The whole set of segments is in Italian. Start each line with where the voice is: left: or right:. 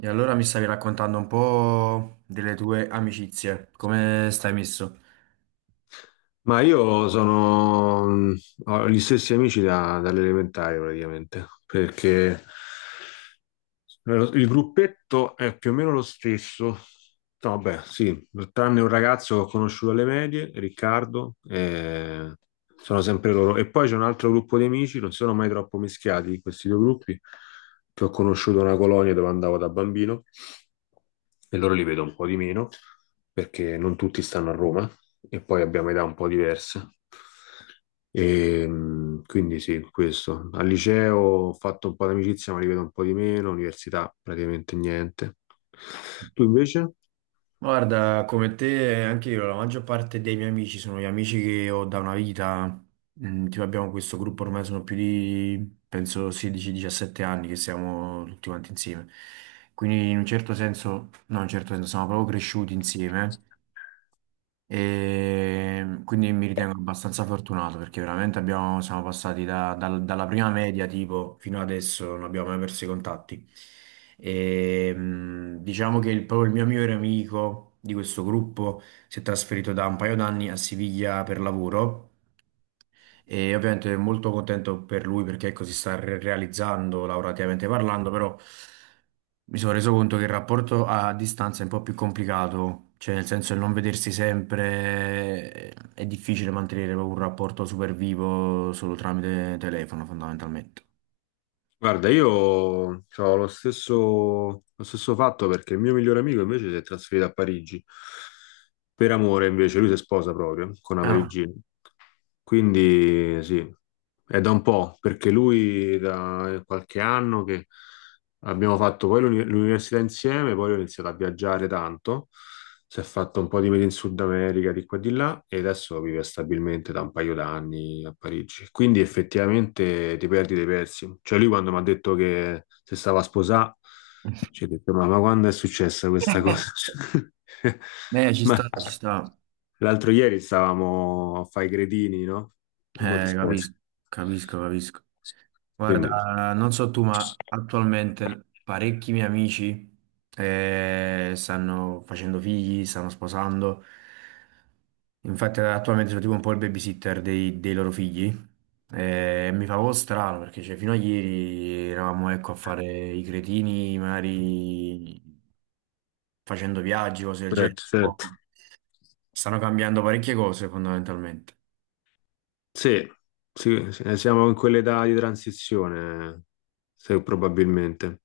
right: E allora mi stavi raccontando un po' delle tue amicizie, come stai messo?
left: Ma io sono, ho gli stessi amici dall'elementare praticamente, perché il gruppetto è più o meno lo stesso. No, vabbè, sì, tranne un ragazzo che ho conosciuto alle medie, Riccardo, sono sempre loro. E poi c'è un altro gruppo di amici, non sono mai troppo mischiati questi due gruppi, che ho conosciuto a una colonia dove andavo da bambino e loro li vedo un po' di meno perché non tutti stanno a Roma e poi abbiamo età un po' diverse. Quindi sì, questo. Al liceo ho fatto un po' di amicizia, ma li vedo un po' di meno, università praticamente niente. Tu invece?
right: Guarda, come te, anche io, la maggior parte dei miei amici sono gli amici che ho da una vita. Mm, tipo abbiamo questo gruppo ormai sono più di, penso, 16-17 anni che siamo tutti quanti insieme. Quindi in un certo senso, no, in un certo senso, siamo proprio cresciuti insieme. E quindi mi ritengo abbastanza fortunato perché veramente siamo passati dalla prima media tipo fino adesso non abbiamo mai perso i contatti. E, diciamo che proprio il mio migliore amico di questo gruppo si è trasferito da un paio d'anni a Siviglia per lavoro e ovviamente molto contento per lui perché ecco, si sta realizzando lavorativamente parlando, però mi sono reso conto che il rapporto a distanza è un po' più complicato, cioè nel senso il non vedersi sempre è difficile mantenere proprio un rapporto super vivo solo tramite telefono fondamentalmente.
left: Guarda, io ho lo stesso fatto perché il mio migliore amico invece si è trasferito a Parigi per amore, invece lui si sposa proprio con una
right: Ah.
left: parigina. Quindi sì, è da un po', perché lui da qualche anno che abbiamo fatto poi l'università insieme, poi ho iniziato a viaggiare tanto, si è fatto un po' di mete in Sud America, di qua e di là, e adesso vive stabilmente da un paio d'anni a Parigi. Quindi effettivamente ti perdi dei pezzi. Cioè lui quando mi ha detto che si stava a sposare, ci ho detto, ma quando è successa questa cosa?
right: Ci
left: Ma
right: sta, ci sta.
left: l'altro ieri stavamo a fare i gredini, no? In motorsport.
right: Capisco, capisco, capisco.
left: Quindi,
right: Guarda, non so tu, ma attualmente parecchi miei amici stanno facendo figli, stanno sposando. Infatti, attualmente sono tipo un po' il babysitter dei loro figli. Mi fa un po' strano perché cioè, fino a ieri eravamo ecco, a fare i cretini, magari facendo viaggi, cose del genere.
left: certo, certo.
right: Stanno cambiando parecchie cose fondamentalmente.
left: Sì, sì, siamo in quell'età di transizione, probabilmente.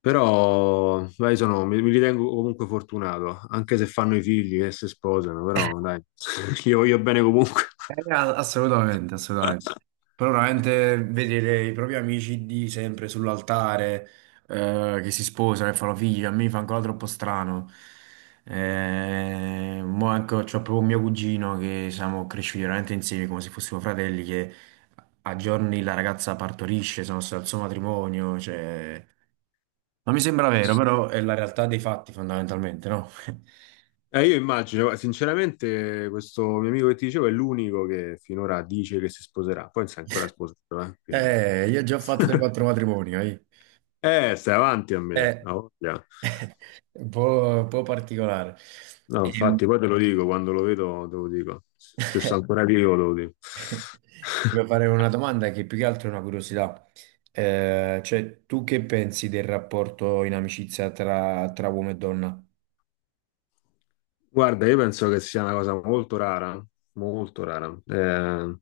left: Però, dai, mi ritengo comunque fortunato, anche se fanno i figli e si sposano, però, dai, li voglio bene comunque.
right: Assolutamente, assolutamente. Però veramente vedere i propri amici di sempre sull'altare, che si sposano e fanno figli, a me fa ancora troppo strano. Mo ecco, c'ho proprio mio cugino che siamo cresciuti veramente insieme come se fossimo fratelli, che a giorni la ragazza partorisce, sono stato al suo matrimonio, cioè... Non mi sembra vero, però è la realtà dei fatti fondamentalmente, no?
left: Io immagino, guarda, sinceramente, questo mio amico che ti dicevo è l'unico che finora dice che si sposerà. Poi non si è ancora sposato, quindi...
right: Io già ho fatto 3-4 matrimoni, eh.
left: Stai avanti a me,
right: Eh,
left: ha voglia.
right: Un po', un po' particolare.
left: No,
right: Ehm,
left: infatti, poi te lo dico, quando lo vedo te lo dico. Se sto ancora vivo te lo dico.
right: Volevo fare una domanda che più che altro è una curiosità. Cioè, tu che pensi del rapporto in amicizia tra, tra uomo e donna?
left: Guarda, io penso che sia una cosa molto rara, molto rara,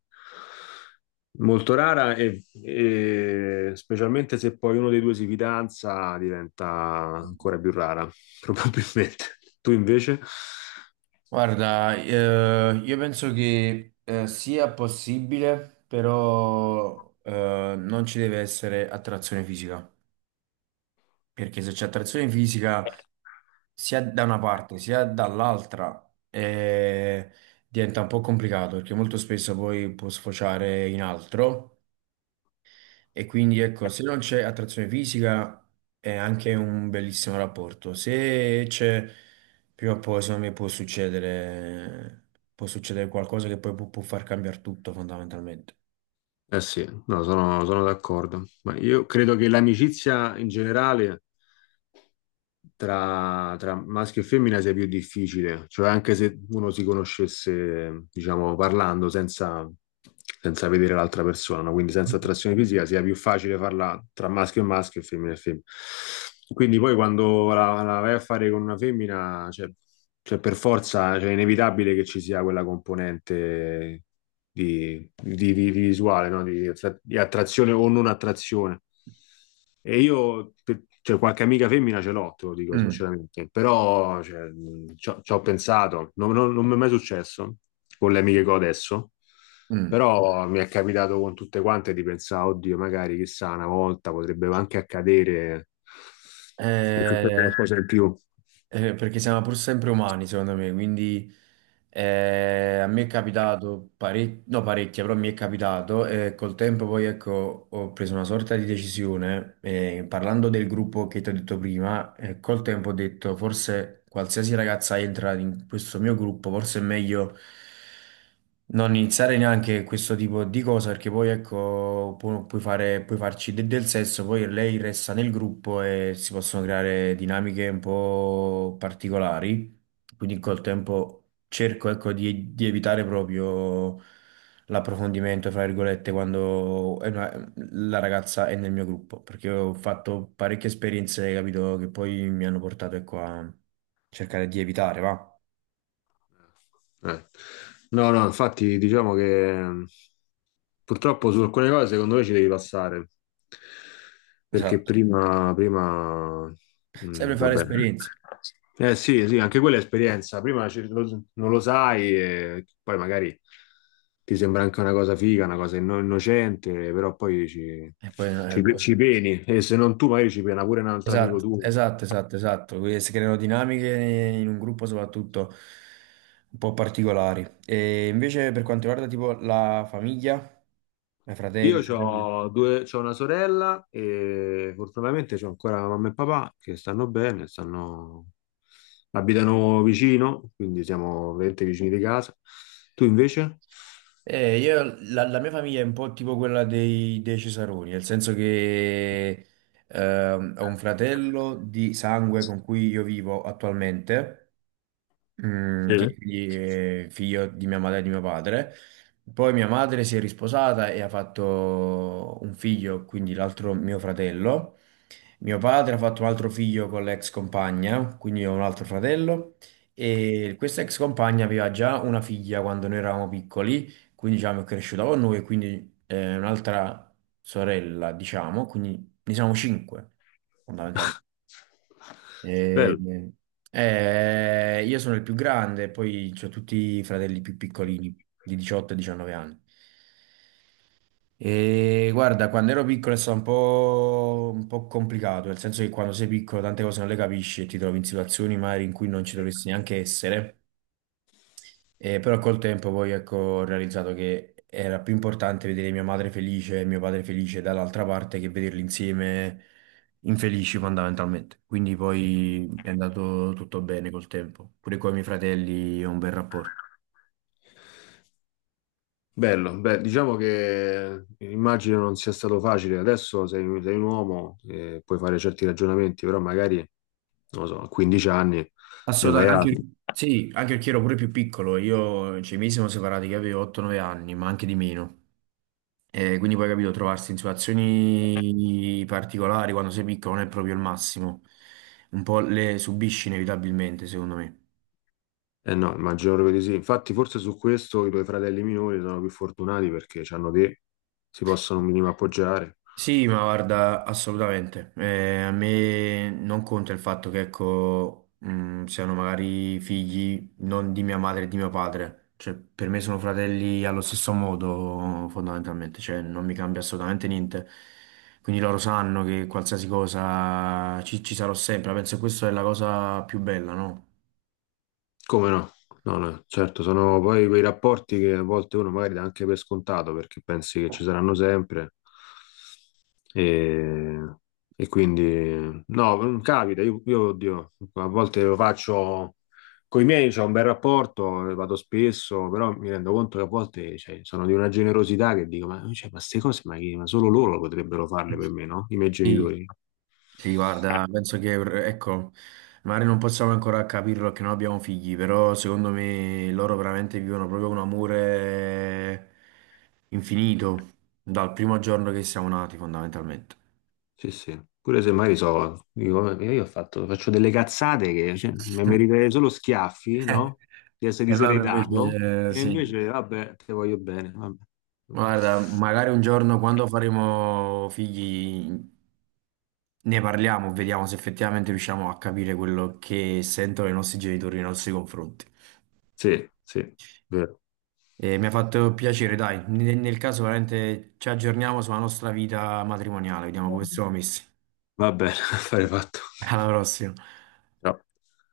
left: molto rara e specialmente se poi uno dei due si fidanza diventa ancora più rara, probabilmente. Tu invece?
right: Guarda, io penso che sia possibile, però non ci deve essere attrazione fisica, perché se c'è attrazione fisica sia da una parte sia dall'altra eh, diventa un po' complicato perché molto spesso poi può sfociare in altro e quindi ecco, se non c'è attrazione fisica è anche un bellissimo rapporto. Se c'è, prima o poi secondo me può succedere qualcosa che poi può, può far cambiare tutto fondamentalmente.
left: Eh sì, no, sono d'accordo, ma io credo che l'amicizia in generale tra maschio e femmina sia più difficile, cioè anche se uno si conoscesse, diciamo, parlando senza, senza vedere l'altra persona, no? Quindi senza attrazione fisica, sia più facile farla tra maschio e maschio e femmina e femmina. Quindi poi quando la vai a fare con una femmina, cioè, cioè per forza, cioè è inevitabile che ci sia quella componente di visuale, no? Di, di attrazione o non attrazione. Cioè, qualche amica femmina ce l'ho, te lo dico
right: Mm,
left: sinceramente, però cioè, ci ho pensato, non mi è mai successo con le amiche che ho adesso,
right: mm.
left: però mi è capitato con tutte quante di pensare, oddio, magari chissà, una volta potrebbe anche accadere che succede
right: Eh,
left: qualcosa in più.
right: perché siamo pur sempre umani, secondo me, quindi... a me è capitato parecchie, no parecchie, però mi è capitato e col tempo poi ecco ho preso una sorta di decisione, parlando del gruppo che ti ho detto prima, col tempo ho detto forse qualsiasi ragazza entra in questo mio gruppo, forse è meglio non iniziare neanche questo tipo di cosa perché poi ecco puoi fare, puoi farci del sesso, poi lei resta nel gruppo e si possono creare dinamiche un po' particolari, quindi col tempo cerco, ecco, di evitare proprio l'approfondimento, fra virgolette, quando la ragazza è nel mio gruppo, perché ho fatto parecchie esperienze, capito, che poi mi hanno portato, ecco, a cercare di evitare, va?
left: Eh. Eh. No, no, infatti diciamo che purtroppo su alcune cose secondo me ci devi passare, perché
right: Esatto.
left: prima
right: Sempre fare
left: vabbè.
right: esperienze.
left: Eh sì, sì, anche quella è esperienza, prima non lo sai e poi magari ti sembra anche una cosa figa, una cosa innocente, però poi
right: E poi,
left: ci peni e se non tu magari ci pena pure un altro amico
right: Esatto,
left: tuo.
right: esatto, esatto, esatto. Quindi si creano dinamiche in un gruppo soprattutto un po' particolari. E invece per quanto riguarda tipo la famiglia, i
left: Io
right: fratelli, sorelle.
left: ho due, c'ho una sorella e fortunatamente c'ho ancora mamma e papà che stanno bene, abitano vicino, quindi siamo veramente vicini di casa. Tu invece?
right: La mia famiglia è un po' tipo quella dei Cesaroni, nel senso che ho un fratello di sangue con cui io vivo attualmente, mm, che
left: Sì.
right: quindi è figlio di mia madre e di mio padre. Poi mia madre si è risposata e ha fatto un figlio, quindi l'altro mio fratello. Mio padre ha fatto un altro figlio con l'ex compagna, quindi ho un altro fratello, e questa ex compagna aveva già una figlia quando noi eravamo piccoli, quindi diciamo è cresciuta con noi, quindi un'altra sorella, diciamo, quindi ne siamo cinque, fondamentalmente. E-
left: Bello.
right: io sono il più grande, poi ho tutti i fratelli più piccolini, di 18 e 19 anni. E guarda, quando ero piccolo è stato un po' complicato, nel senso che quando sei piccolo tante cose non le capisci e ti trovi in situazioni magari in cui non ci dovresti neanche essere. Però col tempo poi ecco, ho realizzato che era più importante vedere mia madre felice e mio padre felice dall'altra parte che vederli insieme infelici fondamentalmente. Quindi poi è andato tutto bene col tempo, pure con i miei fratelli ho un bel rapporto.
left: Bello, beh, diciamo che immagino non sia stato facile. Adesso sei un uomo e puoi fare certi ragionamenti, però magari, non lo so, a 15 anni ne fai
right: Assolutamente, anche,
left: altri.
right: sì, anche perché ero pure più piccolo, io, cioè, i miei siamo separati che avevo 8-9 anni, ma anche di meno. E quindi poi capito, trovarsi in situazioni particolari quando sei piccolo non è proprio il massimo, un po' le subisci inevitabilmente, secondo me.
left: Eh no, immagino proprio di sì. Infatti, forse su questo i tuoi fratelli minori sono più fortunati perché hanno te, si possono un minimo appoggiare.
right: Sì, ma guarda, assolutamente. A me non conta il fatto che, ecco, siano magari figli non di mia madre e di mio padre. Cioè, per me sono fratelli allo stesso modo, fondamentalmente. Cioè, non mi cambia assolutamente niente. Quindi loro sanno che qualsiasi cosa ci sarò sempre. Penso che questa è la cosa più bella, no?
left: Come no? No, no, certo, sono poi quei rapporti che a volte uno magari dà anche per scontato perché pensi che ci saranno sempre e, e quindi no, non capita, io, oddio, a volte lo faccio con i miei, c'ho un bel rapporto, vado spesso, però mi rendo conto che a volte cioè, sono di una generosità che dico, ma cioè, ma queste cose ma, ma solo loro potrebbero farle per me, no? I miei
right: Sì,
left: genitori.
right: sì, guarda, penso che, ecco, magari non possiamo ancora capirlo che non abbiamo figli, però secondo me loro veramente vivono proprio un amore infinito dal primo giorno che siamo nati, fondamentalmente.
left: Sì, sì. Pure se magari so, dico, io faccio delle cazzate che cioè, mi meriterei solo schiaffi, no? Di essere
right: E loro invece,
left: diseredato, e
right: sì,
left: invece, vabbè, te voglio bene. Vabbè.
right: guarda, magari un giorno quando faremo figli ne parliamo, vediamo se effettivamente riusciamo a capire quello che sentono i nostri genitori nei nostri confronti.
left: Sì, sì, vero.
right: E mi ha fatto piacere, dai. Nel caso veramente ci aggiorniamo sulla nostra vita matrimoniale, vediamo come siamo messi.
left: Va bene, affare fatto.
right: Alla prossima.
left: Ciao.